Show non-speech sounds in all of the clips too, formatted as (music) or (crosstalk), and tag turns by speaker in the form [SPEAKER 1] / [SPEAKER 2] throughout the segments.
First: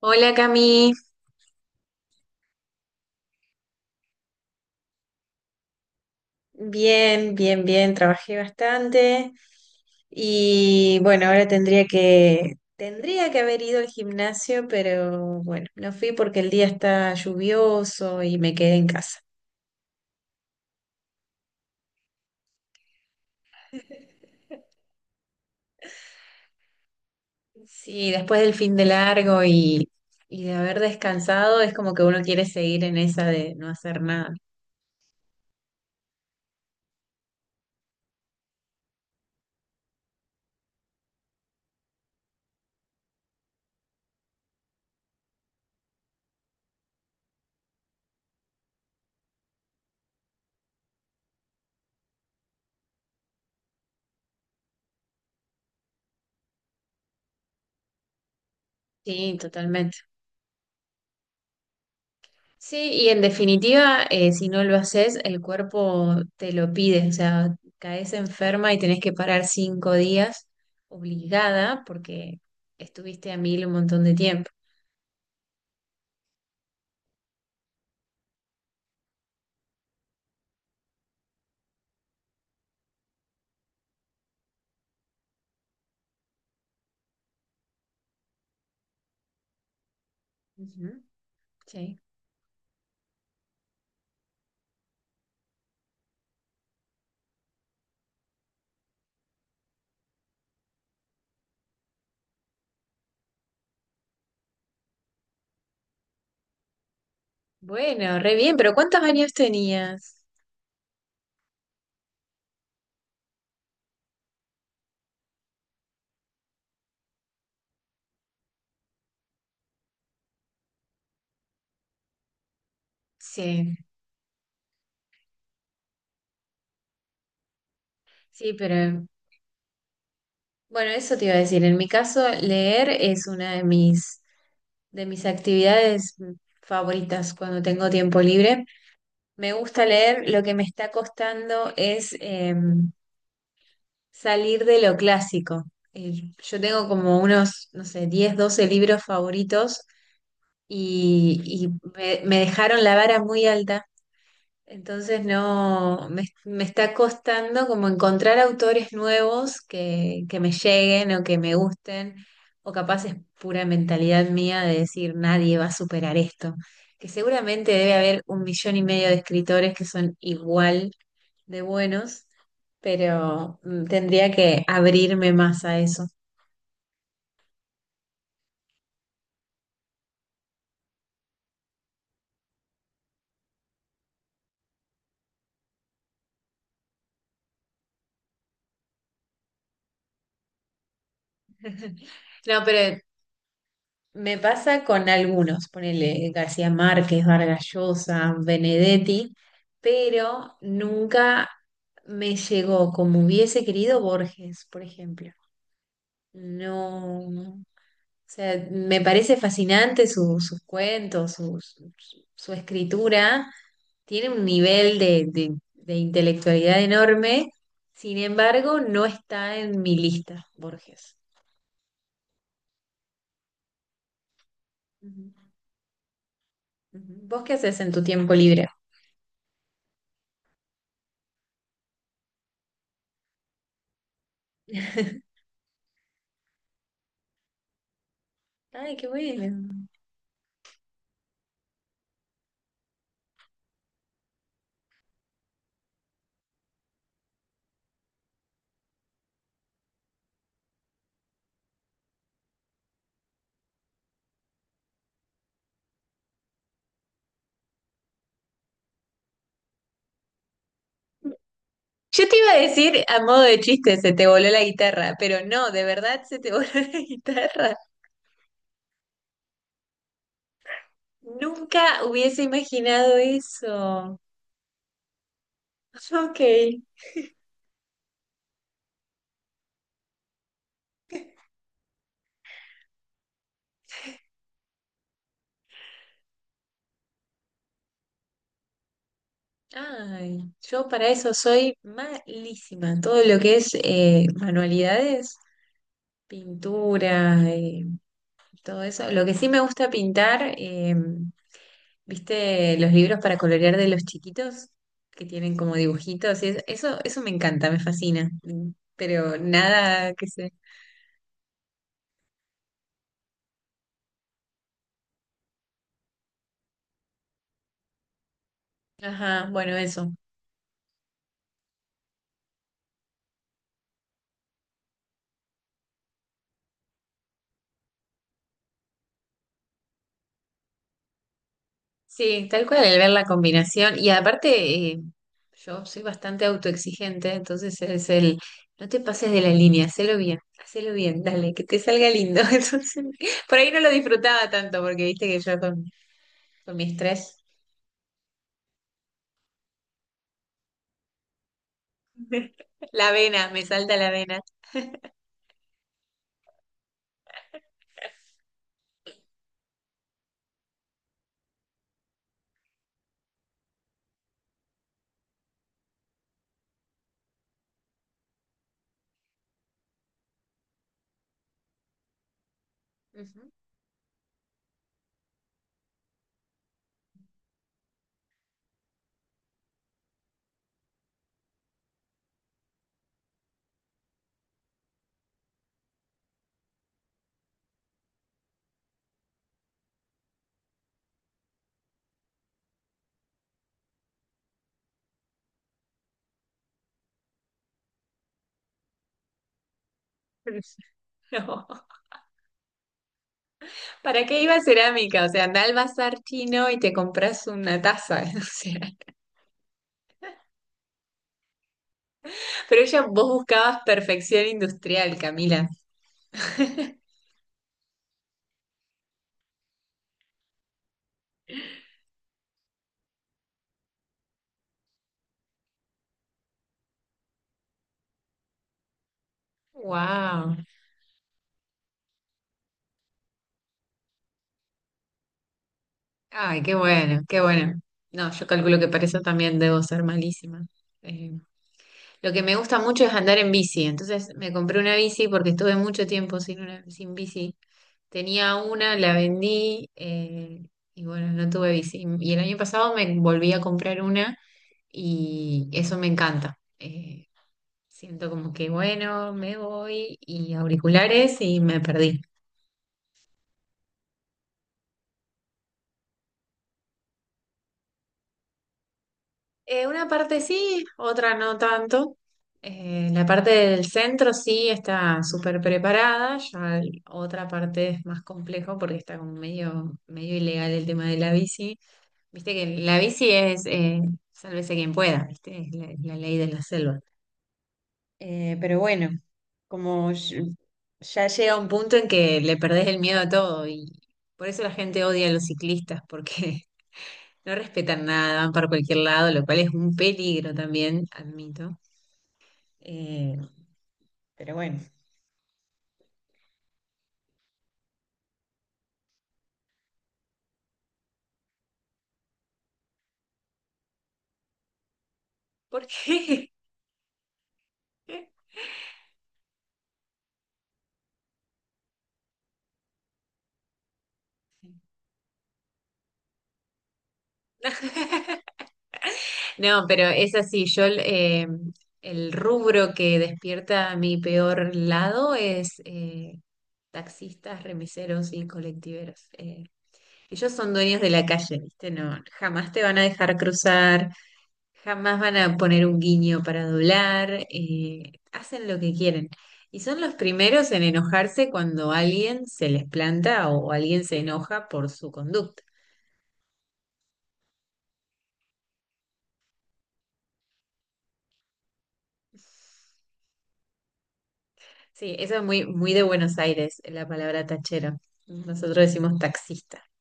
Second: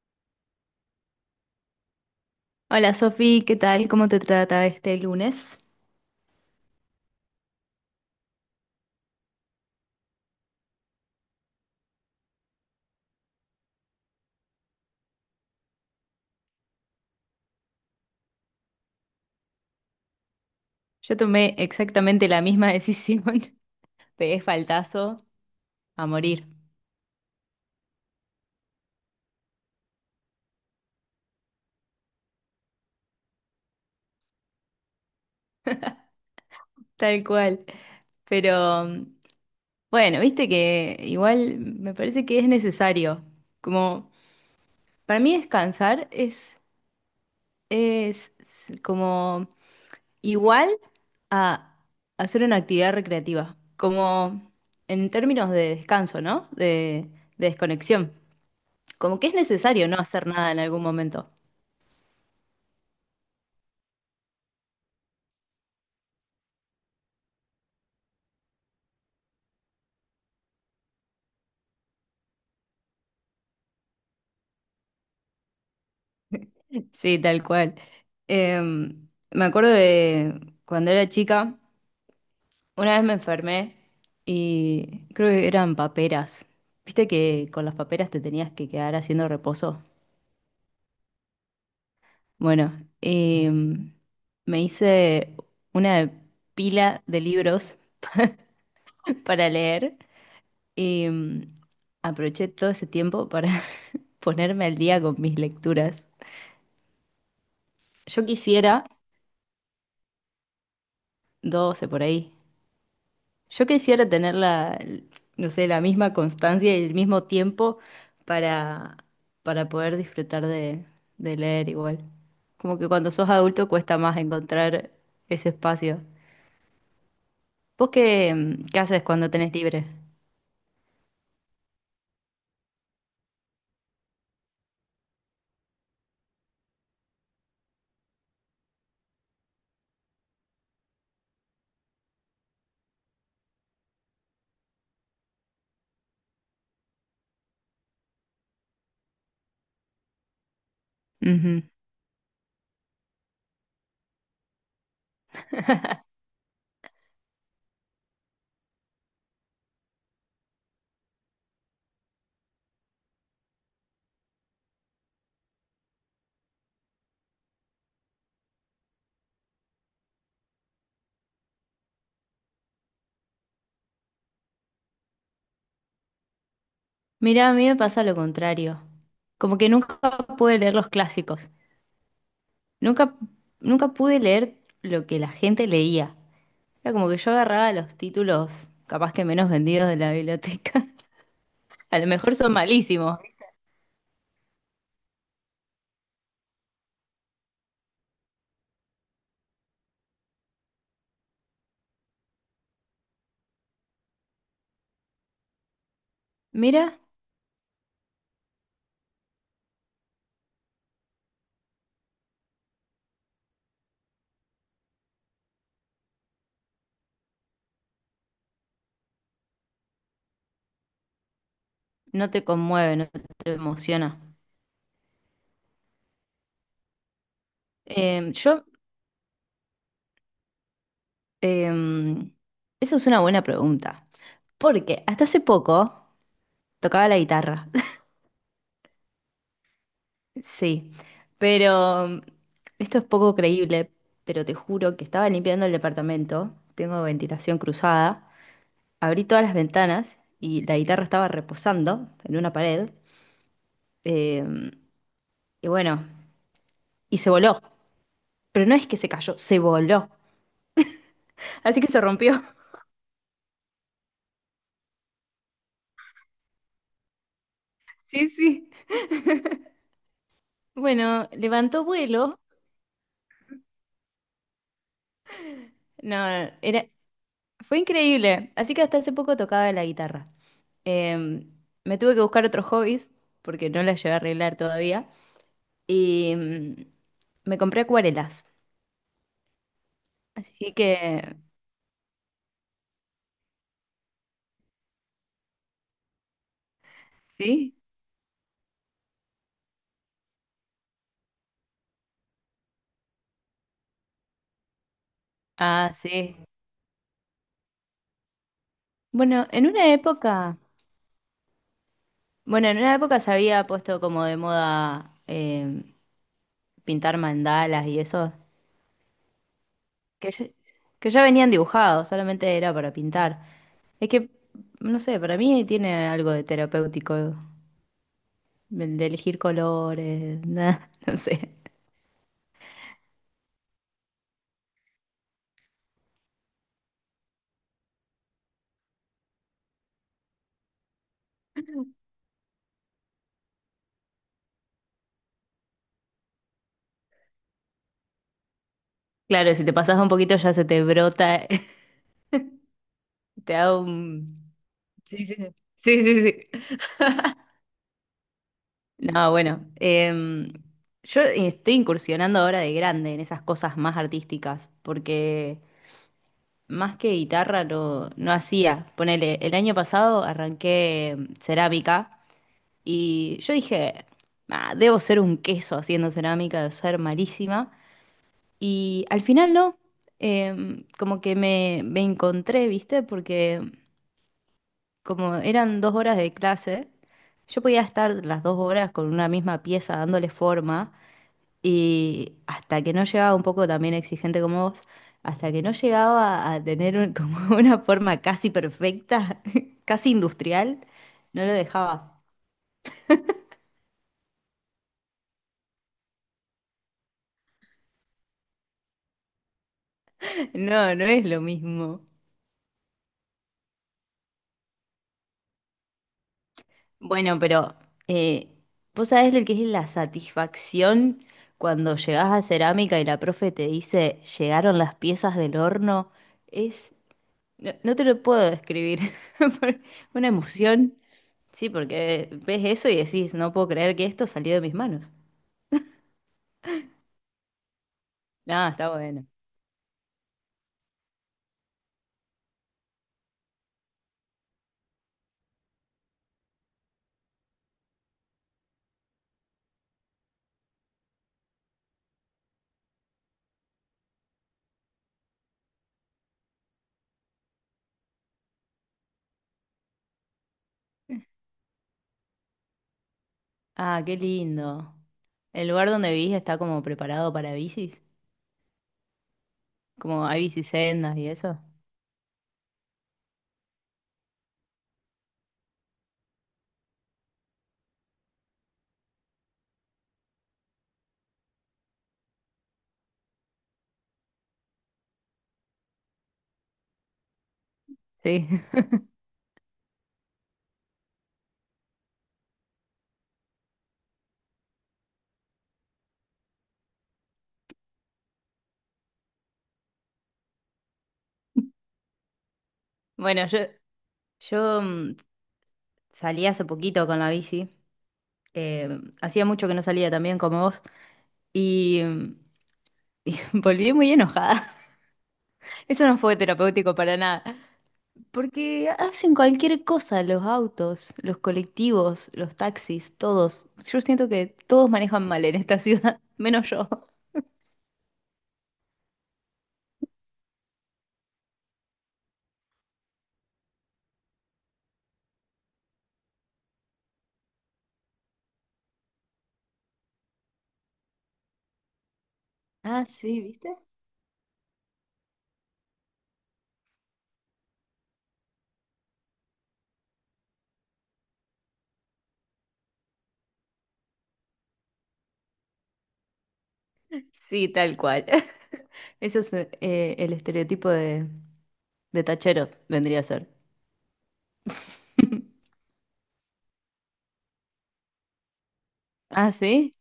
[SPEAKER 1] Hola Cami,
[SPEAKER 2] Hola Sofi, ¿qué tal? ¿Cómo te trata este lunes?
[SPEAKER 1] bien, bien, bien, trabajé bastante y bueno, ahora tendría que haber ido al gimnasio, pero bueno, no fui porque el día está lluvioso y me quedé en casa.
[SPEAKER 2] Yo tomé exactamente la misma decisión. (laughs) Pegué faltazo a morir,
[SPEAKER 1] Sí, después del fin de largo y de haber descansado, es como que uno quiere seguir en esa de no hacer nada.
[SPEAKER 2] tal cual. Pero bueno, viste que igual me parece que es necesario. Como para mí descansar es como igual a hacer una actividad recreativa. Como en términos de descanso, ¿no? De desconexión. Como que es
[SPEAKER 1] Sí,
[SPEAKER 2] necesario no
[SPEAKER 1] totalmente.
[SPEAKER 2] hacer nada en algún momento.
[SPEAKER 1] Sí, y en definitiva, si no lo haces, el cuerpo te lo pide, o sea, caes enferma y tenés que parar 5 días obligada porque estuviste a mil un montón de tiempo.
[SPEAKER 2] Sí, tal cual. Me acuerdo de cuando era chica, una vez me enfermé y creo que eran paperas. ¿Viste que con las paperas te tenías que quedar haciendo reposo?
[SPEAKER 1] Ujú. Sí.
[SPEAKER 2] Bueno, me hice una pila de libros (laughs) para leer y aproveché todo ese tiempo para (laughs) ponerme al día con mis lecturas.
[SPEAKER 1] Bueno,
[SPEAKER 2] Yo
[SPEAKER 1] re bien, pero
[SPEAKER 2] quisiera
[SPEAKER 1] ¿cuántos años tenías?
[SPEAKER 2] 12 por ahí. Yo quisiera tener la, no sé, la misma constancia y el mismo tiempo para, para poder disfrutar de leer igual. Como que cuando sos adulto
[SPEAKER 1] Sí,
[SPEAKER 2] cuesta más encontrar ese espacio. ¿Vos qué,
[SPEAKER 1] sí,
[SPEAKER 2] qué haces
[SPEAKER 1] pero
[SPEAKER 2] cuando tenés libre?
[SPEAKER 1] bueno, eso te iba a decir. En mi caso, leer es una de mis actividades favoritas cuando tengo tiempo libre. Me gusta leer, lo que me está costando es salir de lo clásico. Yo tengo como unos, no sé, 10 12 libros favoritos y,
[SPEAKER 2] Ujú.
[SPEAKER 1] y me, me dejaron la vara muy alta entonces no, me,
[SPEAKER 2] (laughs)
[SPEAKER 1] me está costando como encontrar autores nuevos que me lleguen o que me gusten, o capaz es pura mentalidad mía de decir nadie va a superar esto, que seguramente debe haber un millón y medio de escritores que son igual de buenos, pero tendría que abrirme más a eso.
[SPEAKER 2] Mirá, a mí me pasa lo contrario. Como que nunca pude leer los clásicos. Nunca, nunca pude leer lo que la gente leía. Era como que yo agarraba los títulos capaz que menos vendidos de la biblioteca. A
[SPEAKER 1] (laughs)
[SPEAKER 2] lo mejor son
[SPEAKER 1] No, pero
[SPEAKER 2] malísimos.
[SPEAKER 1] me pasa con algunos, ponele García Márquez, Vargas Llosa, Benedetti, pero nunca me llegó como hubiese querido Borges, por ejemplo.
[SPEAKER 2] Mira,
[SPEAKER 1] No, o sea, me parece fascinante sus cuentos, su escritura, tiene un nivel de intelectualidad enorme, sin embargo, no está en mi lista, Borges.
[SPEAKER 2] no te conmueve, no te emociona.
[SPEAKER 1] Ujú, ujú. ¿Vos qué haces en tu
[SPEAKER 2] Em,
[SPEAKER 1] tiempo
[SPEAKER 2] yo,
[SPEAKER 1] libre?
[SPEAKER 2] em, eso es una buena pregunta, porque hasta hace poco tocaba la guitarra,
[SPEAKER 1] Ay, qué bueno.
[SPEAKER 2] (laughs) sí, pero esto es poco creíble, pero te juro que estaba limpiando el departamento, tengo ventilación cruzada, abrí todas las ventanas y la guitarra estaba reposando en una pared, em, y bueno, y se voló, pero no es que se cayó, se voló, así que se
[SPEAKER 1] Yo te
[SPEAKER 2] rompió.
[SPEAKER 1] iba a decir a modo de chiste, se te voló la guitarra, pero no, de verdad se te voló (laughs) la guitarra.
[SPEAKER 2] Sí, sí. Bueno, levantó
[SPEAKER 1] Nunca
[SPEAKER 2] vuelo.
[SPEAKER 1] hubiese imaginado eso.
[SPEAKER 2] No,
[SPEAKER 1] Ok.
[SPEAKER 2] era, fue increíble. Así que hasta hace poco tocaba la guitarra. Eh, me tuve que buscar otros hobbies porque no las llevé a arreglar todavía. Y me compré acuarelas.
[SPEAKER 1] Ay,
[SPEAKER 2] Así
[SPEAKER 1] yo para eso
[SPEAKER 2] que,
[SPEAKER 1] soy malísima. Todo lo que es manualidades, pintura,
[SPEAKER 2] ¿sí?
[SPEAKER 1] todo eso. Lo que sí me gusta pintar. ¿Viste los libros para colorear de los chiquitos que tienen como
[SPEAKER 2] Ah, sí.
[SPEAKER 1] dibujitos? Eso, eso me encanta, me fascina. Pero
[SPEAKER 2] Bueno, en una
[SPEAKER 1] nada que sé.
[SPEAKER 2] época, bueno, en una época se había puesto como de moda pintar mandalas y eso,
[SPEAKER 1] Ajá, bueno, eso.
[SPEAKER 2] que ya, que ya venían dibujados, solamente era para pintar. Es que, no sé, para mí tiene algo de terapéutico, el de elegir colores, nada, (laughs) no sé.
[SPEAKER 1] Sí, tal cual el ver la combinación. Y aparte, eh, yo soy bastante autoexigente, entonces es el, no te pases de la línea, hacelo bien, dale, que te salga lindo. (laughs) Entonces, por ahí no lo disfrutaba tanto, porque viste que yo con mi estrés,
[SPEAKER 2] Claro, si te pasas un poquito ya se te brota, (laughs)
[SPEAKER 1] (laughs) la vena,
[SPEAKER 2] te
[SPEAKER 1] me
[SPEAKER 2] da
[SPEAKER 1] salta la
[SPEAKER 2] un...
[SPEAKER 1] vena.
[SPEAKER 2] Sí, sí, sí. Sí, sí, sí. No, bueno, yo estoy incursionando ahora de grande en esas cosas más artísticas, porque más que guitarra no, no hacía. Ponele, el año pasado arranqué cerámica. Y
[SPEAKER 1] Ujú.
[SPEAKER 2] yo dije, "Ah, debo ser un queso haciendo cerámica, debo ser malísima". Y al final no, como que me encontré, ¿viste? Porque como eran dos horas de clase, yo podía estar las dos horas con una misma pieza dándole forma y hasta que no llegaba un poco también exigente como vos, hasta que no llegaba a tener un- como (laughs) una forma casi perfecta, (laughs) casi industrial,
[SPEAKER 1] (laughs)
[SPEAKER 2] no lo
[SPEAKER 1] No.
[SPEAKER 2] dejaba.
[SPEAKER 1] ¿Para qué iba a cerámica? O sea, anda al bazar chino y te compras una taza. (laughs) O sea,
[SPEAKER 2] No, no es lo mismo.
[SPEAKER 1] pero ella, vos buscabas perfección industrial, Camila. (laughs)
[SPEAKER 2] Bueno, pero eh, vos sabés lo que es la satisfacción cuando llegás a cerámica y la profe te dice, llegaron las piezas del horno. Es, no, no te lo puedo describir. (laughs) Fue una
[SPEAKER 1] Wow.
[SPEAKER 2] emoción. Sí, porque ves eso y decís, no puedo creer que esto salió de mis manos.
[SPEAKER 1] Ay, qué bueno, qué bueno. No, yo
[SPEAKER 2] Nada,
[SPEAKER 1] calculo que
[SPEAKER 2] está
[SPEAKER 1] para eso
[SPEAKER 2] bueno.
[SPEAKER 1] también debo ser malísima. Eh, lo que me gusta mucho es andar en bici. Entonces me compré una bici porque estuve mucho tiempo sin una, sin bici. Tenía una, la vendí y bueno, no tuve bici. Y el año pasado me volví a comprar una y eso me encanta. Siento como que, bueno, me voy y auriculares y me perdí.
[SPEAKER 2] Ah, qué lindo. ¿El lugar donde vivís está como preparado para bicis?
[SPEAKER 1] Una
[SPEAKER 2] Como
[SPEAKER 1] parte
[SPEAKER 2] hay
[SPEAKER 1] sí,
[SPEAKER 2] bicisendas y
[SPEAKER 1] otra no
[SPEAKER 2] eso.
[SPEAKER 1] tanto. La parte del centro sí está súper preparada, otra parte es más complejo porque está como medio, medio ilegal el tema de la bici. Viste que la bici es, sálvese quien pueda, ¿viste? Es la, la ley de la selva.
[SPEAKER 2] Sí.
[SPEAKER 1] Eh,
[SPEAKER 2] (laughs)
[SPEAKER 1] pero bueno, como ll- ya llega un punto en que le perdés el miedo a todo y por eso la gente odia a los ciclistas, porque (laughs) no respetan nada, van para cualquier lado, lo cual es un peligro también, admito. Eh,
[SPEAKER 2] Bueno, yo,
[SPEAKER 1] pero bueno,
[SPEAKER 2] yo salí hace poquito con la bici. Eh, hacía mucho que no salía también como vos y, y (laughs) volví muy enojada.
[SPEAKER 1] ¿por
[SPEAKER 2] (laughs) Eso no fue
[SPEAKER 1] qué?
[SPEAKER 2] terapéutico para nada,
[SPEAKER 1] (laughs)
[SPEAKER 2] porque hacen cualquier cosa los autos, los colectivos, los taxis, todos. Yo siento que todos manejan mal en esta ciudad, (laughs) menos yo.
[SPEAKER 1] No, pero es así, yo el rubro que despierta mi peor lado es taxistas, remiseros y colectiveros. Ellos son dueños de la calle, ¿viste? No, jamás te van a
[SPEAKER 2] Ah,
[SPEAKER 1] dejar
[SPEAKER 2] sí, ¿viste?
[SPEAKER 1] cruzar, jamás van a poner un guiño para doblar, hacen lo que quieren. Y son los primeros en enojarse cuando alguien se les planta o alguien se enoja por su conducta.
[SPEAKER 2] Sí, tal cual. (laughs) Eso es el estereotipo de tachero, vendría a ser.
[SPEAKER 1] Sí, eso es muy,
[SPEAKER 2] (laughs)
[SPEAKER 1] muy de Buenos Aires, la palabra tachero. Nosotros decimos
[SPEAKER 2] Ah,
[SPEAKER 1] taxista.
[SPEAKER 2] sí.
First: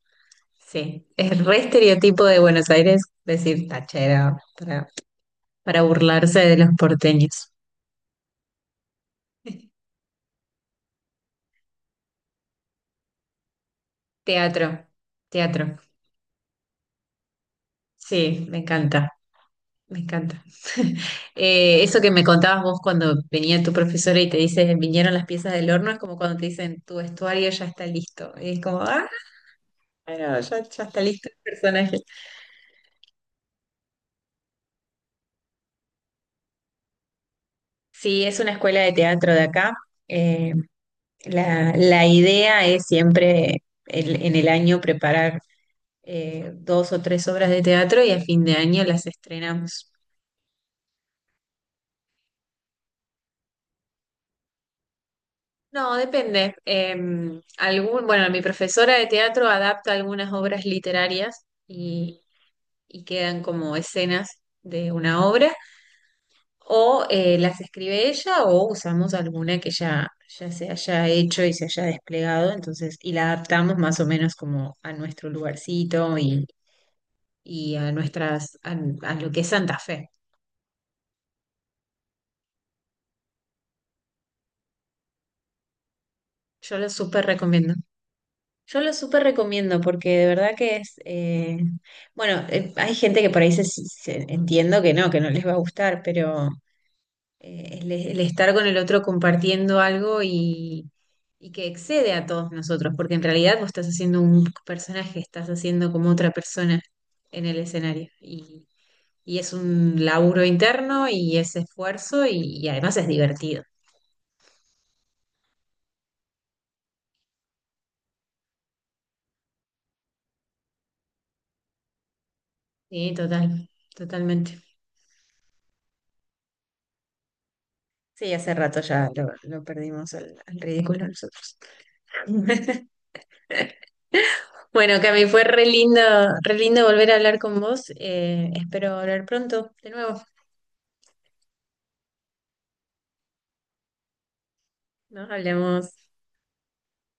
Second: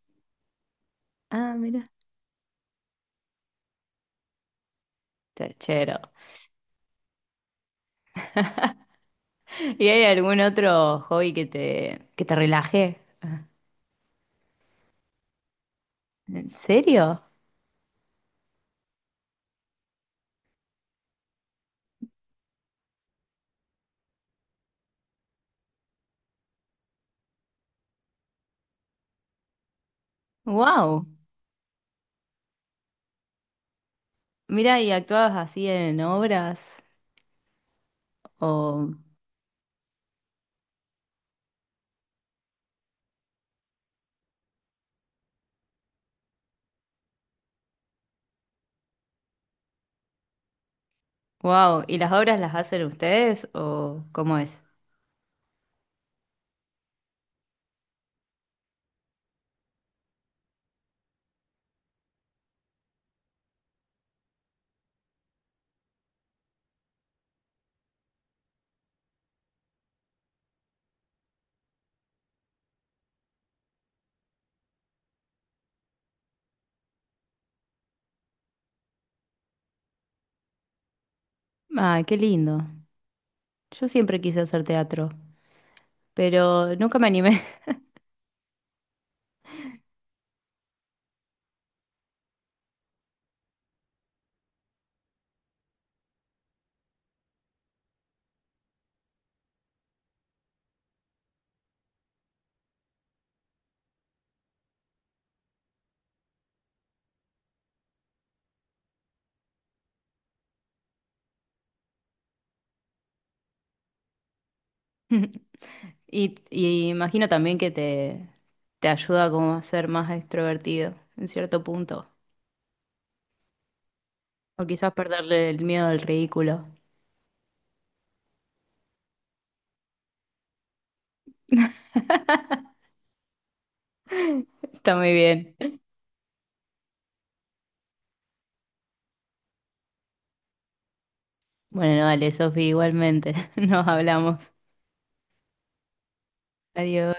[SPEAKER 1] Sí, es
[SPEAKER 2] Ah,
[SPEAKER 1] re
[SPEAKER 2] mira.
[SPEAKER 1] estereotipo de Buenos Aires decir tachero para
[SPEAKER 2] Tachero.
[SPEAKER 1] burlarse de los porteños.
[SPEAKER 2] (laughs) ¿Y
[SPEAKER 1] (laughs)
[SPEAKER 2] hay algún otro hobby que te relaje? Ah,
[SPEAKER 1] Teatro, teatro.
[SPEAKER 2] ¿en serio?
[SPEAKER 1] Sí, me encanta, me encanta. (laughs) Eso que me contabas vos cuando venía tu profesora y te dice, vinieron las piezas del horno, es como cuando te dicen, tu vestuario ya está listo. Y es como, ah, bueno, ya, ya está
[SPEAKER 2] ¡Wow!
[SPEAKER 1] listo el personaje.
[SPEAKER 2] Mira, ¿y actuabas así en obras?
[SPEAKER 1] Sí, es una escuela de
[SPEAKER 2] O,
[SPEAKER 1] teatro de acá. Eh, la idea es siempre en el año preparar dos o tres obras de teatro y a fin de año las estrenamos.
[SPEAKER 2] wow, ¿y las obras las hacen ustedes o cómo es?
[SPEAKER 1] No, depende. Algún, bueno, mi profesora de teatro adapta algunas obras literarias y quedan como escenas de una obra, o las escribe ella o usamos alguna que ya se haya hecho y se haya desplegado, entonces, y la adaptamos más o menos como a nuestro lugarcito y a nuestras, a lo que es Santa Fe.
[SPEAKER 2] Ah, qué lindo. Yo siempre quise hacer teatro, pero
[SPEAKER 1] Yo lo
[SPEAKER 2] nunca me
[SPEAKER 1] súper
[SPEAKER 2] animé.
[SPEAKER 1] recomiendo. Yo lo súper recomiendo porque de verdad que es, bueno, hay gente que por ahí entiendo que no les va a gustar, pero el estar con el otro compartiendo algo y que excede a todos nosotros, porque en realidad vos estás haciendo un personaje, estás haciendo como otra persona en el escenario y es un laburo interno y es esfuerzo y además es divertido.
[SPEAKER 2] (laughs) Y, y imagino también que te ayuda como a ser más extrovertido en cierto punto.
[SPEAKER 1] Sí, total, totalmente.
[SPEAKER 2] O quizás perderle el miedo al ridículo.
[SPEAKER 1] Sí, hace rato ya lo perdimos al ridículo nosotros. (laughs)
[SPEAKER 2] Está
[SPEAKER 1] Bueno,
[SPEAKER 2] muy
[SPEAKER 1] Cami, fue
[SPEAKER 2] bien.
[SPEAKER 1] re lindo volver a hablar con vos. Espero hablar pronto de nuevo.
[SPEAKER 2] Bueno, dale, Sofi, igualmente. (laughs) Nos hablamos.
[SPEAKER 1] Nos hablemos.
[SPEAKER 2] Adiós.